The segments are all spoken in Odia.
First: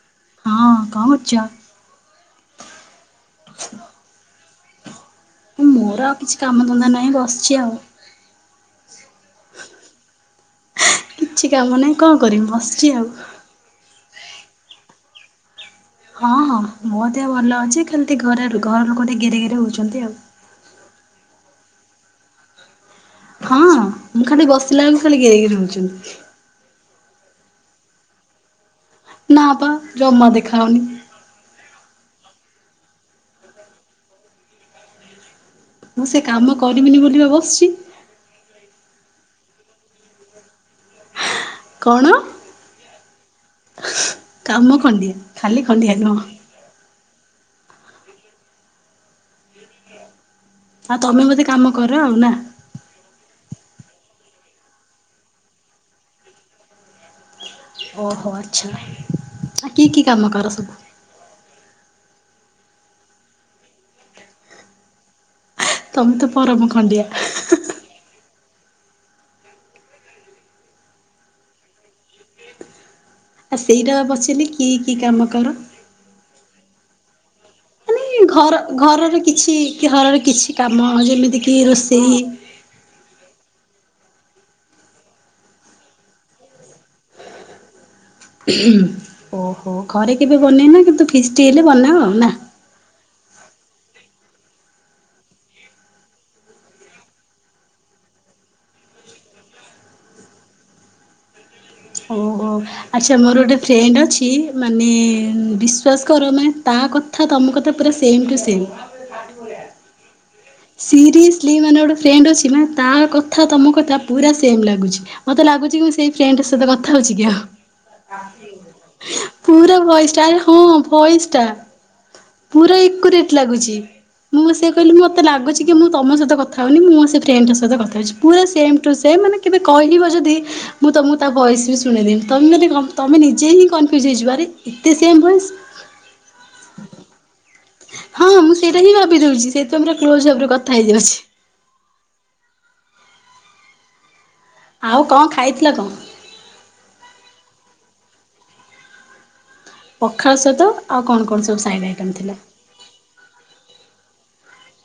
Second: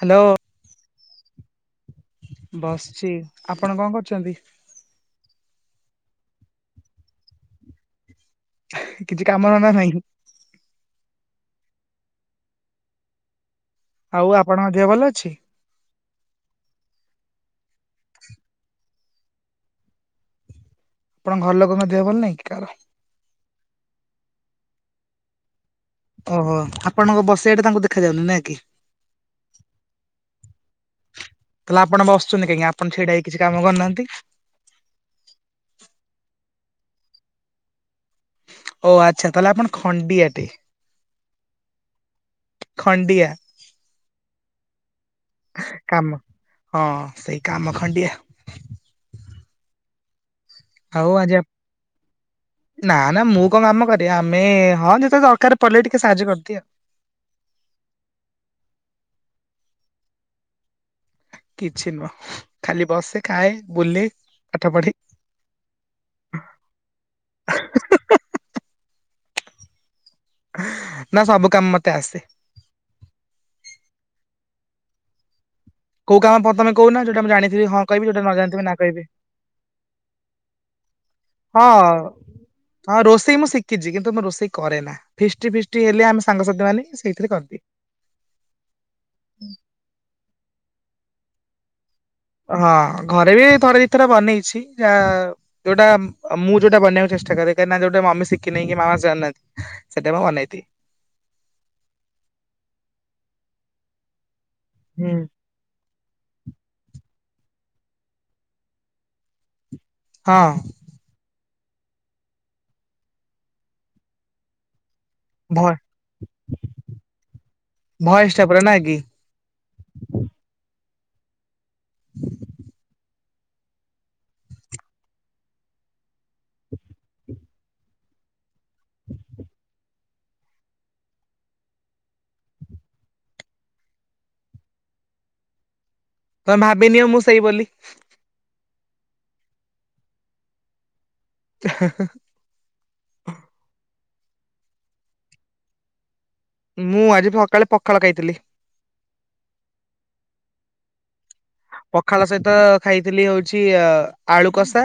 ହ୍ୟାଲୋ। ହଁ କଣ କରୁଛ? ବସଛି। ଆପଣ କଣ କରୁଛନ୍ତି? ମୋର ଆଉ କିଛି କାମ ଧନ୍ଦା ନାହିଁ ବସିଛି ଆଉ। କିଛି କାମ ଧନ୍ଦା ନାହିଁ? କିଛି କାମ ନାହିଁ କଣ କରିବି ବସିଛି ଆଉ। ଆଉ ଆପଣଙ୍କ ଦେହ ଭଲ ଅଛି? ହଁ ହଁ ମୋ ଦେହ ଭଲ ଅଛି ଖାଲି ଘରେ ଘର ଲୋକ ଟିକେ ଗିରି ଗିରି ହଉଛନ୍ତି ଆଉ। ଆପଣଙ୍କ ଘର ଲୋକଙ୍କ ଦେହ ଭଲ ନାଇଁ କି କାହାର? ହଁ ମୁଁ ଖାଲି ବସିଲା ବଳକୁ ଖାଲି ଗେରେ ଗେରେ ହଉଛନ୍ତି। ଓହୋ ଆପଣଙ୍କ ବସି ବାଟା ତାଙ୍କୁ ଦେଖା ଯାଉନି ନାଁ କି? ନା ପା ଯମା ଦେଖାଯାଉନି। ତାହେଲେ ଆପଣ ବସୁଚନ୍ତି କାହିଁକି ଆପଣ ଛିଡ଼ା ହେଇ କିଛି କାମ କରୁନାହାନ୍ତି। ମୁଁ ସେ କାମ କରିବିନି ବୋଲିି ପା ବସିଛି। ଓ ଆଚ୍ଛା ତାହେଲେ ଆପଣ ଖଣ୍ଡିଆଟେ। କଣ? ଖଣ୍ଡିଆ କାମ ଖଣ୍ଡିଆ ଖାଲି ଖଣ୍ଡିଆ କାମ ନୁହଁ। ହଁ ସେଇ କାମ ଖଣ୍ଡିଆ। ଆଉ ତମେ ବଧେ କାମ କର ଆଉ ନା ନା ନା ମୁଁ କଣ କାମ କରେ ଆମେ ହଁ ଯେତେଳେ ଦରକାର୍ ପଡ଼ିଲେ ଟିକେ ସାହାଯ୍ୟ କରିଦିଏ ଆଉ। ଓହୋ ଆଚ୍ଛା ଆଉ କି କି କାମ କର ସବୁ? କିଛି ନୁହଁ ଖାଲି ବସେ, ଖାଏ, ବୁଲେ, ପାଠ ପଢେ। ତମେ ତ ପରମ ଖଣ୍ଡିଆ। ନା ସବୁ କାମ ମତେ ଆସେ। ଆ ସେଇଟା ବା ପଚାରିଲି କି କି କାମ କର? କୋଉ କାମ ପ୍ରଥମେ ତମେ କହୁ ନା ଯୋଉାଟା ମୁଁ ଜାଣିଥିବି କହିବି ଯୋଉଟା ମାନେ ନ ଘର ଜାଣିଥିବି ନା କହିବି ଘରର କିଛି ଘରର କିଛି କାମ ଯେମିତି କିି ହଁ। ରୋଷେଇ ହଁ ରୋଷେଇ ମୁଁ ଶିଖିଛି କିନ୍ତୁ ମୁଁ ରୋଷେଇ କରେ ନା। ଫିଷ୍ଟି ଫିଷ୍ଟି ହେଲେ ଆମେ ସାଙ୍ଗସାଥି ମାନେ ସେଇଥିରେ କରିଦିଏ। ଓହୋ ଘରେ କେବେ ବନେଇନା କିନ୍ତୁ ଫିଷ୍ଟି ହେଲେ ବନାଅ ଆଉ ନା। ହଁ ଘରେ ବି ଥରେ ଦି ଥରେ ବନେଇଛି ଯା। ଯୋଉଟା ମୁଁ ଯୋଉଟା ବନାଇବାକୁ ଚେଷ୍ଟା କରେ କାହିଁକିନା ଯୋଉଟା ମମି ଶିଖିନି କି ମାମା ଜାଣି ନାହାନ୍ତି। ସେଟା ମୁଁ ବନେଇଦିଏ। ଓହ ଆଚ୍ଛା ମୋର ଗୋଟେ ଫ୍ରେଣ୍ଡ ଅଛି ମାନେ ହୁଁ ବି ଶ୍ୱାସ୍ କର ମାନେ ତା କଥା ତମ କଥା ପୁରା ସେମ୍ ଟୁ ସେମ୍। [inaudible] ହଁ। ସିରିଏସ୍ଲି ମାନେ ଗୋଟେ ଫ୍ରେଣ୍ଡ ଅଛି ତା କଥା ତମ କଥା ପୁରା ସେମ୍ ଲାଗୁଛି। ମତେ ଲାଗୁଛି ଭ କି ମୁଁ ସେଇ ଫ୍ରେଣ୍ଡ ସହିତ କଥା ହଉଛି କି ଆଉ। ଭଏସ ଟା ପୁରା ନା କି ପୁରା ଭଏସ୍ ଟା ହଁ ଭଏସ୍ ଟା ପୁରା ଏକ୍ୟୁରେଟ୍ ଲାଗୁଛି ମୁଁ ସେଇଆ କହିଲି ମତେ ଲାଗୁଛି କି ମୁଁ ତମ ସହିତ କଥା ହଉନି ମୁଁ ସେ ଫ୍ରେଣ୍ଡଙ୍କ ସହିତ କଥା ହେଉଛି। ପୁରା ସେମ୍ ଟୁ ସେମ୍ ମାନେ କେବେ କହିବ ଯଦି ମୁଁ ତମକୁ ତା ଭଏସ୍ ବି ଶୁଣେଇଦେବି ତମେ ମାନେ କ ତମେ ନିଜେ ହିଁ କନଫ୍ୟୁଜ୍ ହେଇଯିବ ଆରେ ଏତେ ସେମ୍ ଭଏସ୍। ତମେ ଭାବିନିଅ ମୁଁ ସେଇ ବୋଲି। ହଁ ମୁଁ ସେଇଟା ହିଁ ଭାବିଦଉଛି ସେଇତି ପାଇଁ ତ କ୍ଲୋଜ୍ ଭାବରେ କଥା ହେଇଯାଉଛି। [inaudible] ଆଉ କଣ ଖାଇଥିଲ କଣ? ମୁଁ ଆଜି ସକାଳେ ପଖାଳ ଖାଇଥିଲି। ପଖାଳ ସହିତ ଆଉ କଣ କ? କଣ ସବୁ ସାଇଡ଼ରେ? ପଖାଳ ସହିତ ଖାଇଥିଲି ହଉଛି ଅ ଆଳୁ କଷା,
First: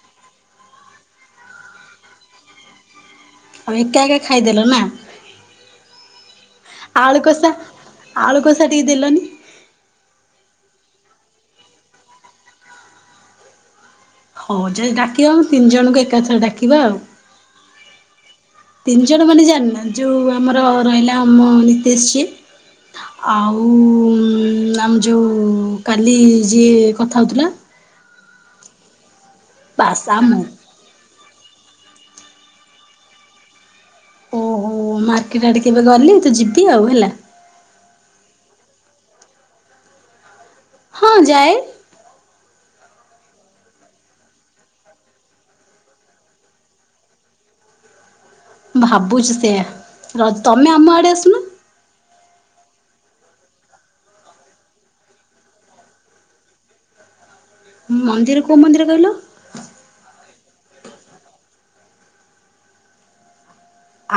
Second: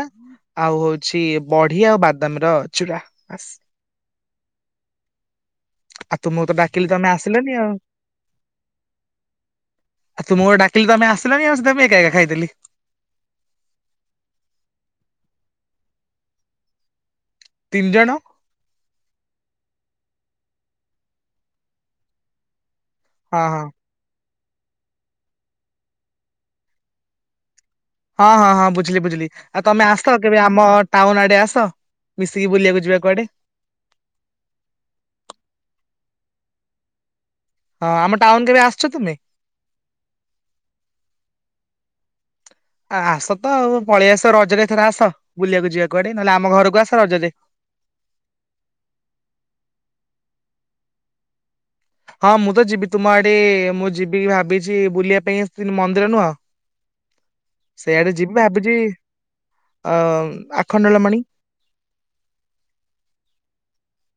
ଆଉ ହଉଛି ବଢି ଆଉ ବାଦାମର ଆଉ ଏକା ଏକ ଖାଇଦଲ ନା। ଆଉ ତୁମକୁ ତ ଡାକିଲି ତମେ ଆସିଲନି ଆଳୁକଷା, ଆଉ। ଆଳୁକଷା ଟିକେ ଦେଲନି। ଆଉ ତୁମକୁ ଡାକିଲି ତମେ ଆସିଲନି ଆଉ ସେଥିପାଇଁ ମୁ ଏକା ଏକା ଖାଇଦେଲି। ହଉ ଯଦି ଡାକିବ ଆମ ତିନି ଜଣଙ୍କୁ ଏକାଥରେ ଡାକିବା ଆଉ। ତିନି ଜଣ? ତିନିଜଣ ମାନେ ଜାଣନା ଯୋଉ ଆମର ରହିଲା ଆମ ନିତେଶ୍ ହଁ ଆଉ ହଁ। ଉଁ ମ୍ୟାମ୍ ଯୋଉ କାଲି ଯିଏ କଥା ହଉଥିଲା। ହଁ ହଁ ହଁ ବୁଝିଲି ବୁଝିଲି, ଆଉ ତମେ ବାସ୍ ଆସ ଆଉ ମୁଁ କେବେ ଆମ ଟାଉନ୍ ଆଡେ ଆସ, ମିଶିକି ବୁଲିବାକୁ ଯିବା କୁଆଡେ? ଓହୋ ମାର୍କେଟ ଆଡେ କେବେ ଗଲେ ତ ଯିବି ଆଉ ହେଲା। ହଁ ଆମ ଟାଉନ କେବେ ଆସିଚ ତୁମେ? ହଁ ଯାଏ। ଆ ଆସ ତ ଆଉ ପଳେଇ ଆସ ରଜରେ ଏଥର ଆସ ବୁଲିବାକୁ ଯିବା କୁଆଡେ ନହେଲେ ଆମ ଘରକୁ ଆସ ରଜରେ। ଭାବୁଛି ସେୟା, ର ତମେ ଆମ ଆଡେ ଆସୁନ? ହଁ ମୁଁ ତ ଯିବି ତୁମ ଆଡେ ମୁଁ ଯିବି ଭାବିଛି ବୁଲିବା ପାଇଁ ଆସିଥିନ ମନ୍ଦିର ନୁହଁ। ସେଆଡ଼େ ଯିବେ ମନ୍ଦିର କୋଉ ଭାବିଛି ମନ୍ଦିର କହିଲ ଅ ଆଖଣ୍ଡଳ ମଣି।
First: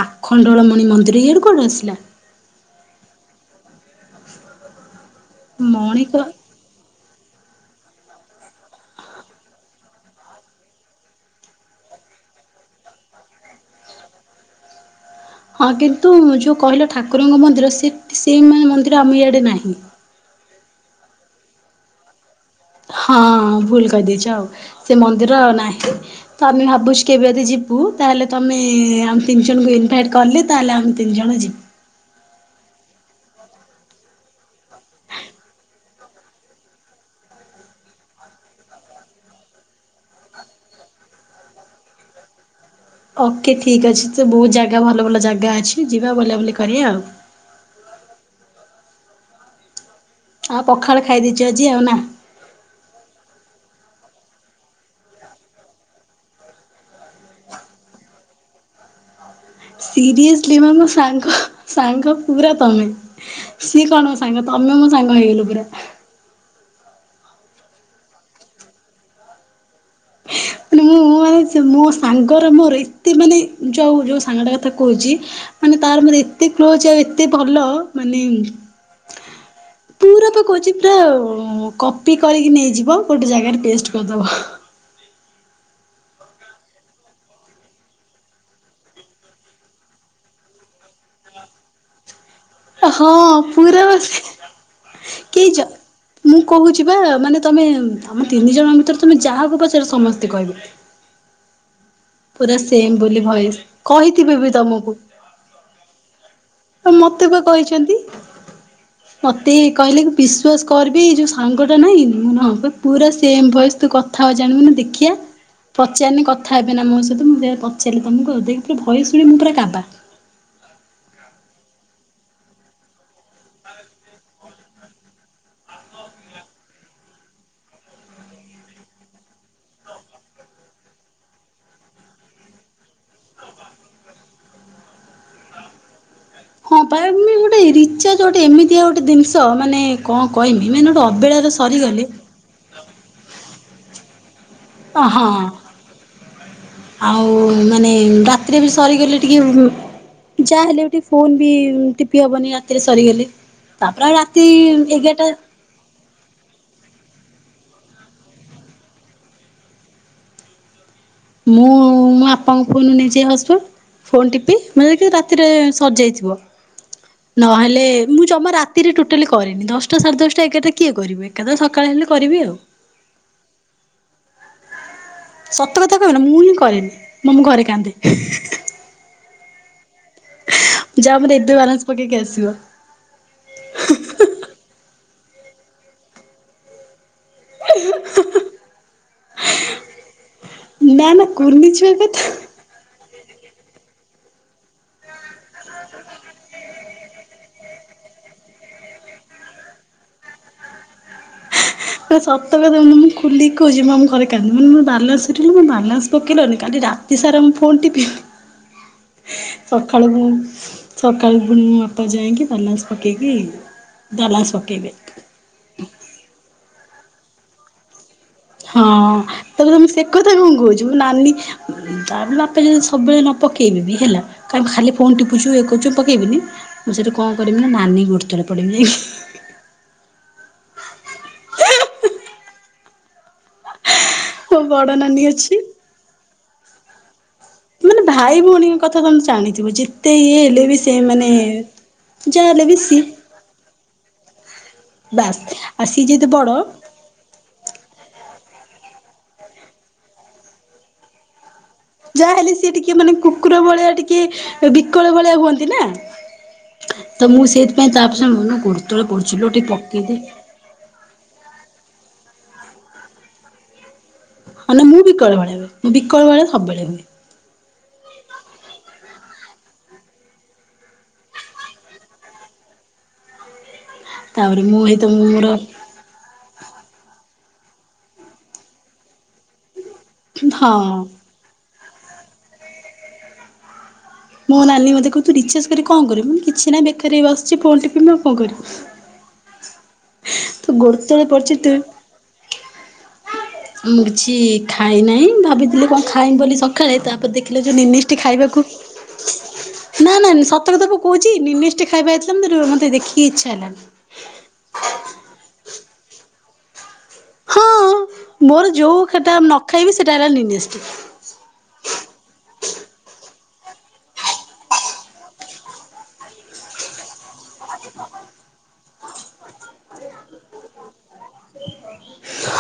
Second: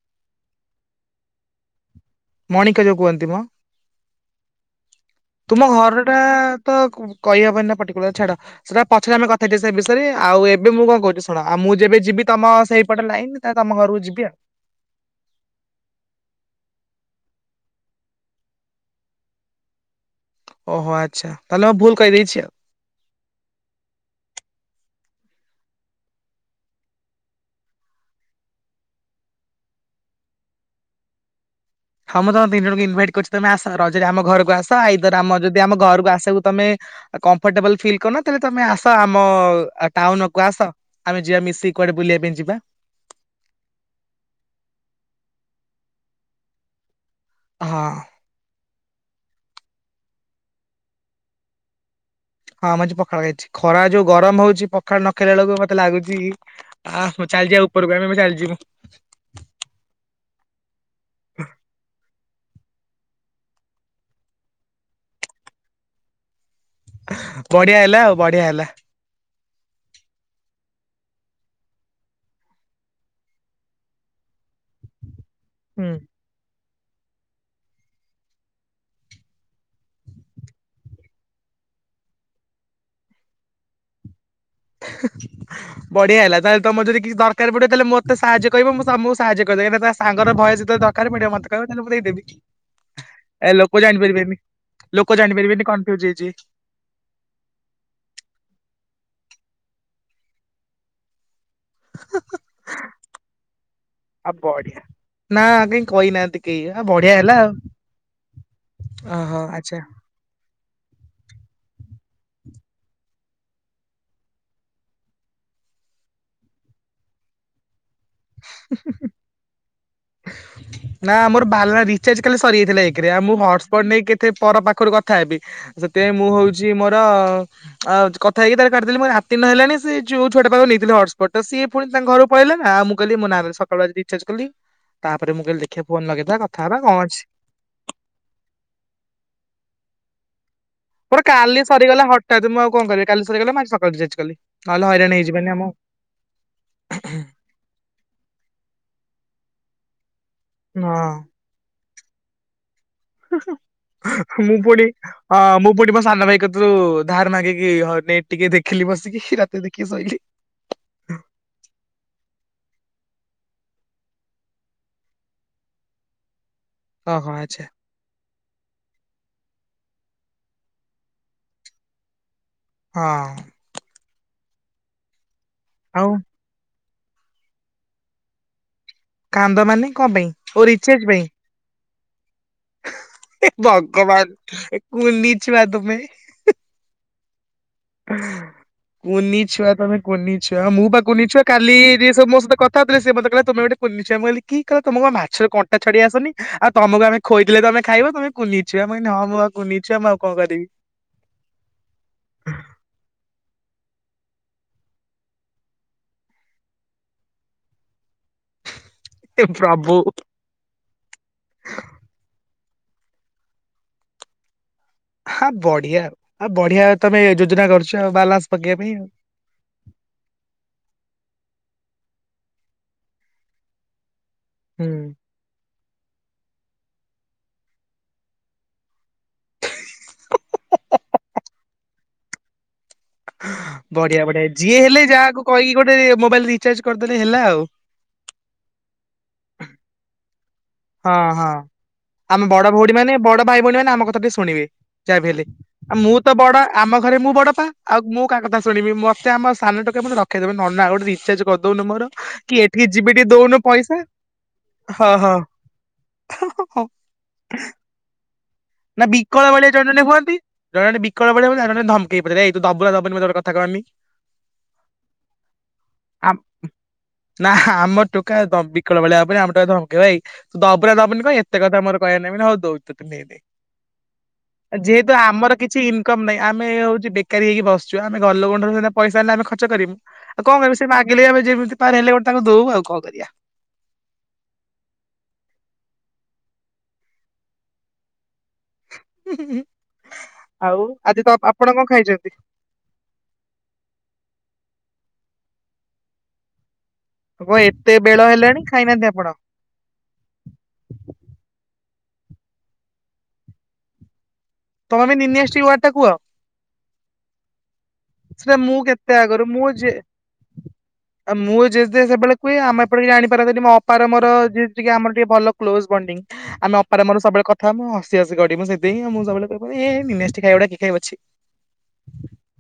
ଆଖଣ୍ଡଳମଣି ମନ୍ଦିର ଇଆଡ଼ୁ କୁଆଡୁ ଆସିଲା? ମଣିକ ଯୋଉ କୁହନ୍ତି ମ, ତୁମ ମଣିକ ଘରଟା ତ କହିହବନି ନା ପର୍ଟିକୁଲାର ଛାଡ। ସେଇଟା ପଛରେ ଆମେ କଥା ହେଇଯିବା ସେ ବିଷୟରେ, ଆଉ ଏବେ ମୁଁ କଣ କହୁଛି ଶୁଣ ଆଉ ମୁଁ ଯେବେ ଯିବି ତମ ସେଇପଟ ଲାଇନ ନା ତମ ଘରକୁ ଯିବି ଆଉ। ହଁ କିନ୍ତୁ ଯୋଉ କହିଲ ଠାକୁରଙ୍କ ମନ୍ଦିର ସେ ସେଇ ମାନେ ମନ୍ଦିର ଆମେ ଇଆଡ଼େ ନାହିଁ। ଓହୋ ଆଚ୍ଛା, ତାହେଲେ ମୁଁ ଭୁଲ୍ କହିଦେଇଛି ଆଉ। ହଁ ଭୁଲ୍ କହିଦେଇଛି ଆଉ, ସେ ମନ୍ଦିର ଆଉ ନାହିଁ। ତ ଆମେ ଭାବୁଛୁ କେବେ ଯଦି ଯିବୁ ତାହେଲେ ତମେ ଆମେ ତିନି ଜଣଙ୍କୁ ଇନଭାଇଟ୍ କଲେ ତାହେଲେ ଆମେ ତିନି ଜଣ ଯିବୁ। ହଁ ମୁଁ ତମ ତିନି ଜଣଙ୍କୁ ଇନଭାଇଟ୍ କରୁଛି ତମ ଆସ, ରଜରେ ଆମ ଘର ଆସ ଆଇଦର ଆମ ଯଦି ଆମ ଘରକୁ ଆସିବାକୁ ତମେ କମ୍ଫର୍ଟେବଲ ଫିଲ୍ କରୁନ ତାଲେ ତମେ ଆସ ଆମ ଟାଉନକୁ ଆସ। ଆମେ ଯିବା ମିଶି କୁଆଡେ ବୁଲିବା ପାଇଁ ଯିବା। ଓକେ ଠିକ୍ ଅଛି, ସେ ବହୁତ ଜାଗା ଭଲ ଭଲ ଜାଗା ଅଛି ଯିବା ବୁଲାବୁଲି କରିବା ଆଉ। ହଁ। ଆଉ ପଖାଳ ଖାଇ ଦେଇଛ ଆଜି ଆଉ ନାଁ? ହଁ ମୁଁ ଆଜି ପଖାଳ ଖାଇଛି, ଖରା ଯୋଉ ଗରମ ହଉଛି ପଖାଳ ନଖାଇଲା ବେଳକୁ ମତେ ଲାଗୁଛିକି ଆ ମୁଁ ଚାଲିଯିବା ଉପରକୁ ଆମେ ଏବେ ଚାଲିଯିବୁ। ସିରିଏସଲି ମା ମୋ ସାଙ୍ଗ ସାଙ୍ଗ ପୁରା ତମେ। ସିଏ କଣ ମୋ ସାଙ୍ଗ ତମେ ମୋ ସାଙ୍ଗ ହେଇଗଲ ପୁରା। ବଢିଆ ହେଲା, ଆଉ ବଢିଆ ହେଲା। ମାନେ ମୁଁ ମାନେ ସେ ମୋ ସାଙ୍ଗର ମୋର ଏତେ ମାନେ ଯଉ, ଯୋଉ ସାଙ୍ଗଟା କଥା କହୁଛି ମାନେ ହୁଁ ତାର ମୋର ଏତେ କ୍ଲୋଜ ଆଉ ଏତେ ଭଲ ମାନେ [inaudible] ପୁରା ପା କହୁଛି ପୁରା କପି କରିକି ନେଇଯିବ ଗୋଟେ ଜାଗାରେ ପେଷ୍ଟ କରିଦବ। [inaudible] ବଢିଆ ହେଲା ତାହେଲେ ତମ ଯଦି କିଛି ଦରକାର ପଡିବ ତାହେଲେ ମୋତେ ସାହାଯ୍ୟ କରିବ ମୁଁ ତମୁ ସାହାଯ୍ୟ କରିବ କାହିଁକ ତା ସାଙ୍ଗ ଭୟସ ଦରକାର କାର ପଡିବ ମତେ କହିବ ମୁ ଦେଇ ଦେବି। ହଁ ପୁରା ପା ଲୋକ କେ ଜାଣିପାରିବେନି କନଫ୍ୟୁଜ ହେଇଯିବେ ମୁଁ କହୁଛି ବା ମାନେ ତମେ ଆମ ତିନି ଜଣଙ୍କ ଭିତରେ ତମେ ଯାହାକୁ ପଚାର ସମସ୍ତେ କହିବେ। [unintelligible] ପୁରା ସେମ ବୋଲି ଭୟସ ଆଉ କହିଥିବେ ବି ବଢିଆ ତମକୁ। ନା ଆ କଁ କହିନାହାନ୍ତି। କେହି ଆ ବଢିଆ ମତେ ହେଲା ବା ଆଉ କହିଛନ୍ତି ଓହୋ ମତେ ଆଚ୍ଛା କହିଲେ କି ବିଶ୍ଵାସ କରବି ଏଇ ଯଉ ସାଙ୍ଗଟା ନାହିଁ ମୁଁ ନ ପୁରା ସେମ୍ ଭଏସ୍ ତୁ କଥା ହ ଜାଣିବୁ ମୁ କନି ଦେଖିଆ। ପଚାରିଲି କଥା ହେବେ ନା ମୋ ସହିତ ମୁଁ ଯ ପଚାରିଲି ତମକୁ କି ପୁରା ଭଏସୁ ମୁଁ ପୁରା କାବା। [inaudible] ନା ମୋର ବାଲା ରିଚାର୍ଜ କାଲି ସରିଯାଇଥିଲା ଏକରେ ଆ ମୁଁ ହଟସ୍ପଟ ନେଇକ କେେ ପର ପାଖରୁ କଥା ହେବି। ସେଥିପାଇଁ ମୁଁ ହଉଛି ମୋର ଆଉ କଥା ହେଇକି ତାର କାଟ ଦେଲି ମୋ ରାତି ନହ ହେଲାଣି ସେ ଯୋଉ ଛୋଟ ପାଖକୁ ନେଇଥିଲେ ହଟ୍ସ୍ପଟ ସିଏ ପୁଣି ତାଙ୍କ ଘର ପଳେଇ ନା ଆ ମୁ କହିଲ ମୁଁ ସକାଳେ ରିଚାର୍ଜ୍ କଲି। ତାପରେ ମୁଁକହଲି ଦେଖିଆ ଫୋନ ଲଗାଏ। ହଁ ପାଇ ମୁ ଗୋଟେ ରିଚା ଗୋଟେ ଏମିତିଆ ଗୋଟେ ଜିନିଷ ମାନେ କଣ କହମି ମାନେ ଗୋଟେ ଅବହେଳାରେ ସରିଗଲେ ତା ଦେ ମୁଁ ଆଉ କଣ କରିବି କାଲି ସରିଗଲା ମୁ ଆଜି ସକାଳେ ରିଚାର୍ଜ୍ଜ୍ କଲି। ନହଲେ ଅ ହଇରାଣ ହଁ ହେଇଯିବାନି ଆମ ଆଉ ମାନେ ରାତିରେ ବି ସରିଗଲେ ଟିକେ ଯାହା ହେଲେ ବି ଟିକେ ହଁ ଫୋନ ବି ଟିପି ହବନି ରାତିରେ ସରିଗଲେ ତାପରେ ରାତି ମୁଁ ପୁଣି ଏଗାରଟା ହଁ, ମୁଁ [unintelligible] ସାନ ଭାଇ କ ତରୁ ଧାର ମାଗିକି ହନେଇ ଟିକେ ଦେଖିଲି ବସିକି ରାତି ଦେଖିକି ଶୋଇଲି। ମୁଁ ମୋ ବାପାଙ୍କୁ ଫୋନ ନେଇଛିି ହସପ ଟ। ଫୋନ ଟିପି ମେ ରାତିରେ ସରିଯାଇଥିବ ଓହୋ ଆଚ୍ଛା ନହେଲେ ମୁଁ ଜମା ରା ରାତିରେ ଟୋଟାଲିକରେନି ଦଶଟା ସାଢ଼େ ଦଶଟା ଏାଗରଟା କିଏ କରିବି ଏକା ସକାଳେ ହେଲେ କରିବି ଆଉ। ହଁ। ସତ କଥା ଆଉ କହିବେନ ମୁଁ ହିଁ କରେନି ମୁଁ ଆମ ଘରେ କାନ୍ଦେ। କାନ୍ଦ ମାନେ କଣ ପାଇଁ? ଓ ରିଚାର୍ଜ ଯା ପାଇଁ। ମୋର ଏବେ ବାଲାନ୍ସ ପକେଇକି ଆସିବ। ଏ ଭଗବାନ କୁନି ଛୁଆ ତମେ। କୁନିଛୁଆ ତମେ କୁନି ଛୁଆ ମୁଁ ବା ନା କୁନି ନା ଛୁଆ କାଲି କଥା ସବୁ ମୋ ସହିତ କଥା ହୋଉଥିଲି ସେ ମତେ କହିଲା ତମେ ଗୋଟେ କୁନି ଛୁଆ ମୁ କହଲି କି ତମ କୁ ମାଛରେ କଣ୍ଟା ଛଡେଇ ଆସୁନି। ଆଉ ତମକୁ ଆମେ ଖୋଇଦେଲେ ତମେ ଖାଇବ ତମେ କୁନିଛୁଆ ମୁ କହିନି ହଁ ଆ କୁଛୁଆ ମୁ ଆଉ କଣ କରିବି। ସତ କଥା ମୁଁ ଖୋଲିକି କହୁଛି ମୁଁ ଆମ ଘରେ କାନ୍ଦେ ମାନେ ମୋ ବାଲାନ୍ସ ସରିଗଲା ମୋ ବାଲାମସ ପକେଇଲନି କାଲି ରା ତି ସାରା ମୁଁ ଫୋନ୍ଟି ପି ଏ ପ୍ରଭୁ ସକାଳୁ ମୁ ସକାଳୁ ପୁଣି ମୋ ବାପା ଯାଇକି ବାଲାନସ୍ ପକେଇକି, ବାଲାନ୍ସ ପକେଇବେ। ହଁ ବଢିଆ ଆ ଆଉ ବଢିଆ ତମେ ଯୋଜନା କରୁଛ ଆଉ ବାଲା ହଁ। ତାପ ତ ମୁଁ ସେ କଥା କଣ କହୁଛି ମୁଁ ନାନୀ ଆ ବାପା ଯଦି ସବୁବେଳେ ନ ପକେଇବେ ବି ହେଲା ଖାଲି ହୁଁ। ଫୋନଟିପୁଛୁ ଇଏ କରୁଛୁ ପକେବିନି ମୁଁ ସେଇଠୁ କଣ କରିବି ନା ନାନୀ ଗୋଡତଳେ ପଡିବି ଯାଇକି। [unintelligible] ବଢିଆ ବଢିଆ ମୋ ଯିଏ ବଡ଼ ହେଲେ ନାନୀ ଯାହାକୁ ଅଛି କହିକି ଗୋଟେ ମୋବାଇଲ ରିଚାର୍ଜ କରିଦେଲେ ହେଲା ଆଉ। ମାନେ ଭାଇ ଭଉଣୀଙ୍କ କଥା ତମେ ଜାଣିଥିବ ଯେତେ ଇଏ ହେଲେ ବି ସେ ହଁ ମାନେ ହଁ ଆମେ ଯାହା ହେଲେ ବଡ ବି ଭଉଣୀ ସିଏ ମାନେ ବଡ ଭାଇ ଭଉଣୀ ମାନେ ଆମ କଥା ଟିକେ ଶୁଣିବେ ଯାହା ବି ବାସ୍ ହେଲେ। ଆଉ ଆ ସିଏ ମୁଁ ଯେହେତୁ ତ ବଡ ଆମ ଘରେ ମୁଁ ବଡ ପା। ଆଉ ମୁଁ କାହା କଥା ଶୁଣିବି ମତେ ଆମ ସାନ ଟୋକା ମତେ ରଖେଇ ଦବ ନି ନନା ଗୋଟେ ରିଚାର୍ଜ କରି ଯାହାହେଲେ ସିଏ ଟିକେ ମାନେ କୁକୁର ଭଳିଆ ପଇସା ଟିକେ ହଁ ବିକଳ ଭଳିଆ ହୁଅନ୍ତିନା। ହଁ ତ ମୁଁ ସେଇଥିପାଇଁ ତାପସ ମନେ କରୁଛି। ନା ବିକଳ ଭ ମଳିଆ ଜଣେ ଜଣେ ହୁଅନ୍ତି। ଜଣେ ଜଣେ ବିକଳ ଭଳିଆ ହୁଅନ୍ତି ଜଣେ ଜଣେ ଧମକେଇ ପଚାରିବେ ଏଇ ତୁ ଦବୁ ନା ଦବୁନି ଗୋଟେ କଥା କହମି। ହ ନା ମୁଁ ବିକଳ ଭଳିଆ ମୁଁ ବିକଳ ଭଳିଆ ସବବେଳେ ହୁଏ। ନା ଆମ ଟୋକା ବିକଳ ଭଳିଆ ହବନି ଆମ ଟୋକା ଧମକେଇବ ଏଇ ତୁ ଦବୁନା ଦବୁନି କହ ଏତେ କଥା ମର କହିବା ନେବି ହଉ ଦଉଚି ତତେ ନେ ନେ। ତାପରେ ମୁଁ ହେଇତ ଯେହେତୁ ମୁଁ ମୋର ଆମର କିଛି ଇନକମ୍ ନାହିଁ ଆମେ ହଉ ବେକାରୀ ହେଇକି ବସଛୁ ଆମେ ଘର ଲୋକଙ୍କ ଠାରୁ ପଇସା ଆନିଲେ ଆମେ ଖର୍ଚ୍ଚ କରିବୁ ଆଉ କଣ ହଁ କରିବି ସେ ମାଗିଲେ ଆେ ଯେମିତି ପାର ହେଲେ ଗୋଟେ ତାଙ୍କୁ ଦଉ ଆଉ କଣ କରିବା। ମୋ ନାନୀ ମତେ କହୁଚି ତୁ ରିଚାଜ୍ କରିକି କଣ କରିବୁ ମୁଁ କହିବି କିଛି ନାହିଁ ବେକାର ହେଇକି ବସିଚି ଫୋନ୍ ଟିପିମି ଆଉ କଣ କରିବି। ତୁ ଆଉ ଗୋଡତଳେ ଆଜି ତ ପଡିଛି ତୁ ଆପଣ କଣ ଖାଇଛନ୍ତି? ମୁଁ କିଛି ଖାଇ ନାହିଁ ଭାବିଥିଲି କଣ ଖାଇମି ବୋଲି ସକାଳେ ତା କଣ ଦେଖିଲେ ଯୋଉ ଏତେ ନିନିଷ୍ଟ ବେଳ ହେଲାଣି ଖାଇବାକୁ ଖାଇନାହାନ୍ତି ଆପଣ ନା ନାଁ ଶତ କଥା ପା କହୁଛି ନିନିଷ୍ଟି ଖାଇବା ହେଇଥିଲା ମୋତେ ଦେଖିକି ଇଛା ହେଲାନି। ତମେ ବି ନିନିଷ୍ଟି ୱାର୍ଡ ଟା କୁଅ। ହଁ ସେଟା ମୋର ମୁଁ ଯୋଉ କେତେ ସେଟା ନ ଖାଇବି ସେଟା ହେଲା ନିନୀଷ୍ଟି। ଆ ମୁଁ ଯେ ସେବେ କୁଏ ଆମ ଏପଟ କେହି ଜାଣିପାରନ୍ତିନି ମୋ ଅପାର ମୋର ଆମର ଟିକେ ଭଲ କ୍ଲୋଜ ବଣ୍ଡିଗ। ଆମେ ଅପରେ ଆମର ସବୁବେଳେ କଥା ହମୁଁ ହସି ହସି ଗଡି ମୁଁ ସେଥି ହିଁ ମୁଁ ସବବେଳେ କହ ଏଇ ନିଣିଷ୍ଟି ଖାଇବା ଗୁଡା କିଏ ଖାଇବ ଛି।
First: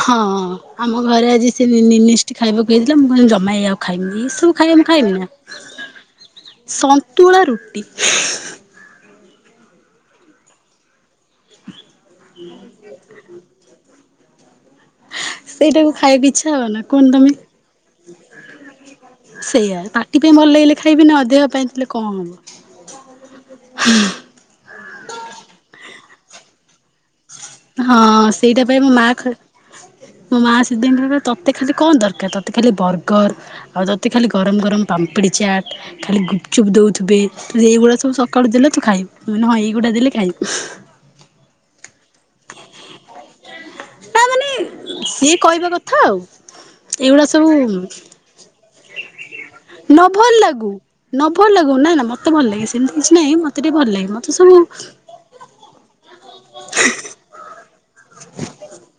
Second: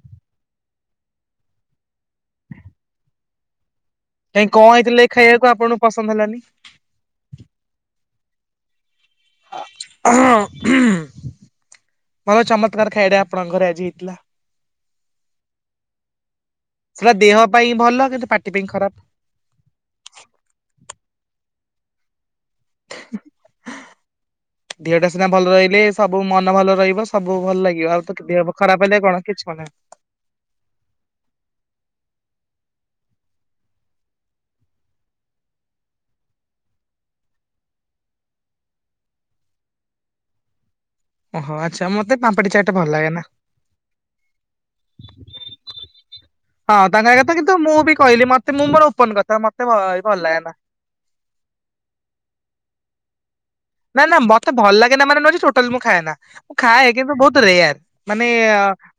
ହଁ ଆମ ଘରେ ଆଜି ସେ ନି ନୀନିଷ୍ଟି ଖାଇବାକୁ ହେଇଥିଲା ମୁଁ କ ଜମା ଏଇଆକୁ ଖାଇମିନି। କାଇଁ ଏଇସବୁ କଣ ଖାଇବା ମୁଁ ହେଇଥିଲା ଏଇ ଖାଇମି ନା ଖାଇବାକୁ ଆପଣଙ୍କୁ ପସନ୍ଦ ହେଲାନି? ସନ୍ତୁଳା ରୁଟି। ହଁ ହୁଁ ହୁଁ ଭଲ ଚମତ୍କାର ଖାଇବା ଟା ଆପଣଙ୍କ ଘରେ ଆଜି ହେଇଥିଲା। ସେଇଟାକୁ ଖାଇବାକୁ ଇଚ୍ଛା ହବ ନା। କୁହନି ସେଟା ତମେ। ଦେହ ପାଇଁ ଭଲ କିନ୍ତୁ ପାଟି ପାଇଁ ଖରାପ। ସେଇଆା ପାଟି ପାଇଁ ଭଲ ଲାଗିଲେ ଖାଇବି ନା ଦେହ ପାଇଁଥିଲେ କଣ ହବ। ହୁଁ। ଦିହଟା ସିନା ଭଲ ରହିଲେ ସବୁ ମନ ଭଲ ରହିବ। ସବୁ ଭଲ ଲାଗିବ ଆଉ ତ ହଁ ଦେହ ସେଇଟା ପାଇଁ ଖରାପ ମୋ ହେଲେ ମା କଣ ଖ କିଛି କ ମୋ ମା ସେଇଥି ପାଇ କହିଲା ତୋତେ ଖାଲି କଣ ଦରକାର ତୋତେ ଖାଲି ବର୍ଗର ଆଉ ତୋତେ ଖାଲି ଗରମ ଗରମ ପାମ୍ପିଡ଼ି ଚାଟ୍ ଖାଲି ଗୁପଚୁପ୍ ଦେଉଥିବେ। ଏଇଗୁଡା ସବୁ ସକାଳୁ ଦେଲେ ତୁ ଖାଇବୁ ହଁ ଏଇଗୁଡା ଦେଲେ ଖାଇବି। ଓହୋ ଆଚ୍ଛା ମତେ ପାମ୍ପଡି ଚାଟ ଭଲ ଲାଗେ ନା। ତା ମାନେ ସିଏ କହିବା କଥା ଆଉ ହଁ ତାଙ୍କ ଏଇଗୁଡ଼ା କଥା ସବୁ କିନ୍ତୁ ମୁଁ ବି କହିଲି ମତେ ମୁମ୍ବର ଓପନ କଥା ମତେ ନ ଭଲ ଲାଗେ ନା। ଲାଗୁ ନ ଭଲ ଲାଗୁ ନା ନା ମତେ ଭଲ ଲାଗେ ସେମିତି କିଛି ନାହିଁ ମତେ ଟିକେ ଭଲ ନା ଲାଗେ ନା ମତେ ସବୁ ଭଲ ଲାଗେ ନା ମାନେ ନୁହଜେ ଟୋଟାଲ ମୁ ଖାଏ ନା ମୁଁ ଖାଏ କିନ୍ତୁ ବହୁତ ରେୟାର ମାନେ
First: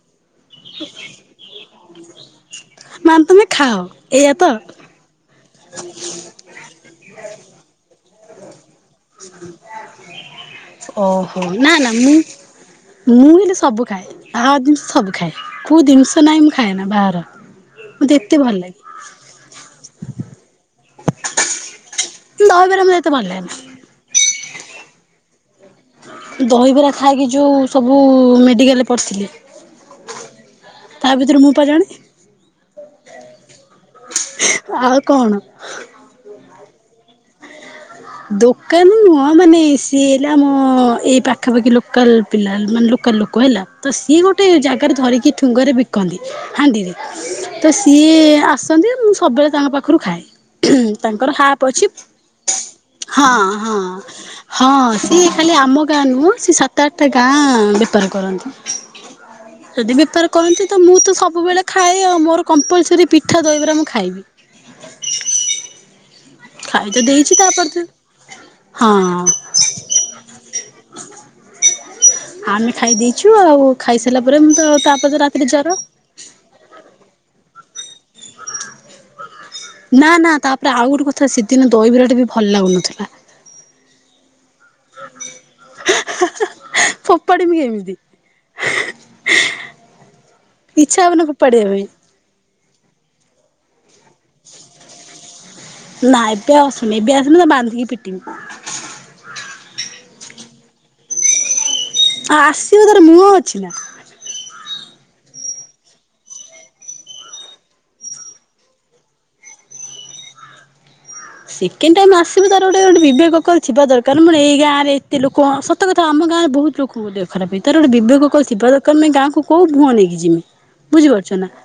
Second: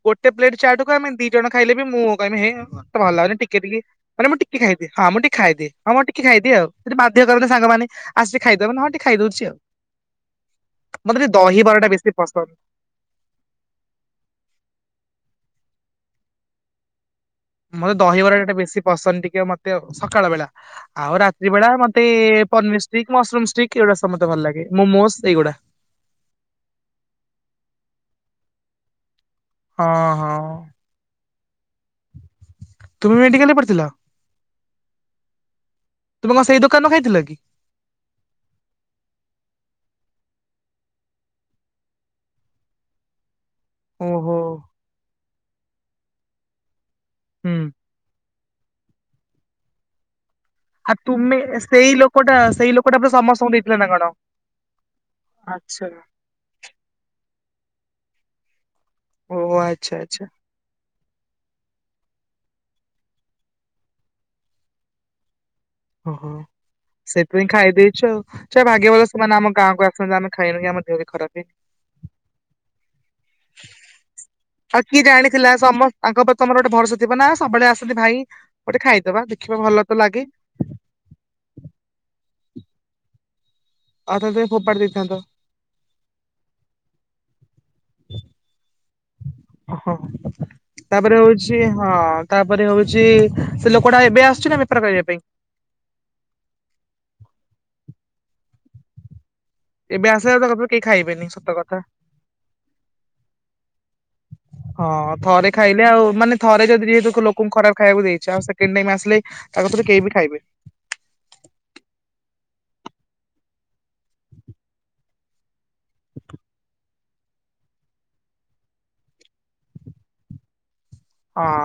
ଗୋଟେ ପ୍ଲେଟ ଚାଟକୁ ଆମେ ଦି ଜଣ ଖାଇଲେ ବି ମୁଁ କହିବି ହେ ମତେ ଭଲ ମା ଲାଗୁନି ତମେ ଟିକେ ଖାଅ ଟିକେ ମାନ ଏଇଆ ମୁଁ ତ ଟିକେ ଖାଇବିଁ ମୁ ଖାଇଦିଏ ହଁମ ଟିକେ ଖାଇଦିଏ ଆଉ ଯଦି ବାଧ୍ୟ କରନ୍ତୀ ସାଙ୍ଗମାନେ ଆସିକି ଖାଇଦବ ମ ହଁ ଟିକେ ଖାଇଦଉଛି ଆଉ। ମତେ ଟିକେ ଓହୋ ନା ଦହିବରା ଟା ନା ବେଶୀ ମୁଁ ପସନ୍ଦ ମୁଁ ହେଲେ ସବୁ ଖାଏ ବାହାର ଜିନିଷ ସବୁ ଖାଏ କେଉଁ ଜିନିଷ ନାହିଁ ମୁଁ ଖାଏ ନା ବାହାର। ମତେ ଏତେ ଦହିବରା ଟା ଭଲ ଲାଗେ। ବେଶୀ ପସନ୍ଦ ଟିକେ ମତେ ସକାଳ ବେଳା। ଆଉ ରାତ୍ରି ବେଳା ମତେ ଦହିବରା ପନିର ମତେ ଏତେ ଷ୍ଟିକ୍ ଭଲ ମସରୁମ ଲାଗେନା ଷ୍ଟିକ୍ ଏଇଗୁଡା ସବୁ ମତେ ଭଲ ଲାଗେ ମୋମୋସ୍ ଏଇଗୁଡା। ଦହିବରା ଖାଇକି ଯୋଉ ସବୁ ମେଡ଼ିକାଲରେ ପଡ଼ିଥିଲେ। ହଁ ହଁ। ତା ଭିତରୁ ମୁଁ ପା ଜଣେ। ତୁମେ ମେଡ଼ିକାଲ୍ ରେ ପଡ଼ିଥିଲ? ଆଉ କଣ? ତୁମେ କଣ ସେଇ ଦୋକାନରୁ ଖାଇଥିଲ କି? ଦୋକାନ ନୁହଁ ମାନେ ସିଏ ହେଲା ଆମ ଏଇ ପାଖାପାଖି ଲୋକାଲ୍ ପିଲା ମାନେ ଲୋକାଲ୍ ଲୋକ ହେଲା। ତ ସିଏ ଓହୋ ଗୋଟେ ଜାଗାରେ ଧରିକି ଠୁଙ୍ଗରେ ବିକନ୍ତି ହାଣ୍ଡିରେ ହୁଁ। ତ ସେ ସିଏ ଆସନ୍ତି ମୁଁ ସବୁବେଳେ ତାଙ୍କ ପାଖରୁ ଖାଏ ତାଙ୍କର ହାପ୍ ଅଛି। କୋଉଟା ସେଇ ଲୋକ୍ ହଁ ହଁ ହଁ ସିଏ ଖାଲି ଆମ ଆଚ୍ଛା। ଗାଁ ନୁହଁ ସିଏ ସାତ୍ ସାତ ଆଟା ଗାଁ ବେପାର କରନ୍ତି ଓହୋ ଆଚ୍ଛା ଯଦି ଆଚ୍ଛା ବେପାର କରନ୍ତି। ତ ମୁଁ ତ ସବୁବେଳେ ଖାଏ ଆଉ ମୋର କମ୍ପଲ୍ସରୀ ପିଠା ଦହିବରା ମୁଁ ଖାଇବି। ଓ ହୋ। ଖାଇ ତ ଦେଇଛି ସେଇଥିପାଇଁ ଖାଇ ତାପରେ ଦେଇଚୁ ଆଉ ସେ ଭାଗ୍ୟ ଭଲ ହଁ ସେମାନେ ଆମ ଗାଁକୁ ଆସନ୍ତି ଆମେ ଖାଇନୁ କି ଆମ ଦେହ ବି ଖରାପେ [unintelligible] ଆମେ ଖାଇ ଦେଇଚୁ ଆଉ ଖାଇ ସାରିଲା ପରେ ମୁଁ ତ ଆଉ କିଏ ତାପରେ ତ ଜାଣିଥିଲା ରାତିରେ ଜର। ସମସ୍ତ ତାଙ୍କ ଉପରେ ତମର ଗୋଟ ଭରସା ଥିବ ନା ସବୁବେଳେ ଆସନ୍ତି ଭାଇ ଗୋଟେ ଖାଇ ଦବା ଦେଖିବା। ଭଲ ତ ନା ଲାଗେ ନା ତାପରେ ଆଉ ଗୋଟେ କଥା ସେଦିନ ଦହିବରା ଟା ବି ଭଲ ଲାଗୁନଥିଲା। ତାଠୁ ଅଧିକ ଫୋପାଡ଼ି ଦେଇଥାନ୍ତ। ଫୋପାଡ଼ିବି କେମିତି? ଓ ହୋ ହ ଇଚ୍ଛା ତାପରେ ହବନି ହଉଚି ଫୋପାଡିବା ପାଇଁ। ହଁ। ତାପରେ ହଉଚି ସେ ଲୋକଟା ଏବେ ଆସୁଚି ନା ବେପାର କରିଆ ପାଇଁ? ନାଁ ଏବେ ଆଉ ଆସୁନି ଏବେ ଆସିଲେ ତାକୁ ବାନ୍ଧିକି ପିଟିିବି। ଏବେ ଆସିଲେ ତା ପଖରୁା କେହି ଖାଇବେନି ସତ କଥା। ଆଉ ଆସିବ ତାର ମୁହଁ ଅଛି ନା। [unintelligible] ହଁ ଥରେ ଖାଇଲେ ଆଉ ମାନେ ଥରେ ଯଦି ଯେହେତୁ ଲୋକଙ୍କୁ ଖରାପ ଖାଇବାକୁ ଦେଇଚ ଆଉ ସେକଣ୍ଡ ଟାଇମ୍ ଆସିଲେ ତା କତିରୁ କେହି ବି ଖାଇବେନି। ସେକେଣ୍ଡ ଟାଇମ୍ ଆସିବ ତାର ଗୋଟେ ଗୋଟେ ବିବେକ ଅକଲ ଥିବା ଦରକାର୍ ମୋର ଏଇ ଗାଁରେ ଏତେ ଲୋକ ସତ୍ ସତ କଥା ଆମ ଗାଁରେ ବହୁ୍ତ ଲୋକ୍ ଦେହ ଖରାପ ହେଇଚି ତାର ଗୋଟେ ବିବେକ ଅକଲ ଥିବା ଦରକାର ନା ଏ ଗାଁକୁ କୋଉ ମୁହଁ ନେଇକି ଯିବି ବୁଝିପାରୁଚ ନା? ହଁ।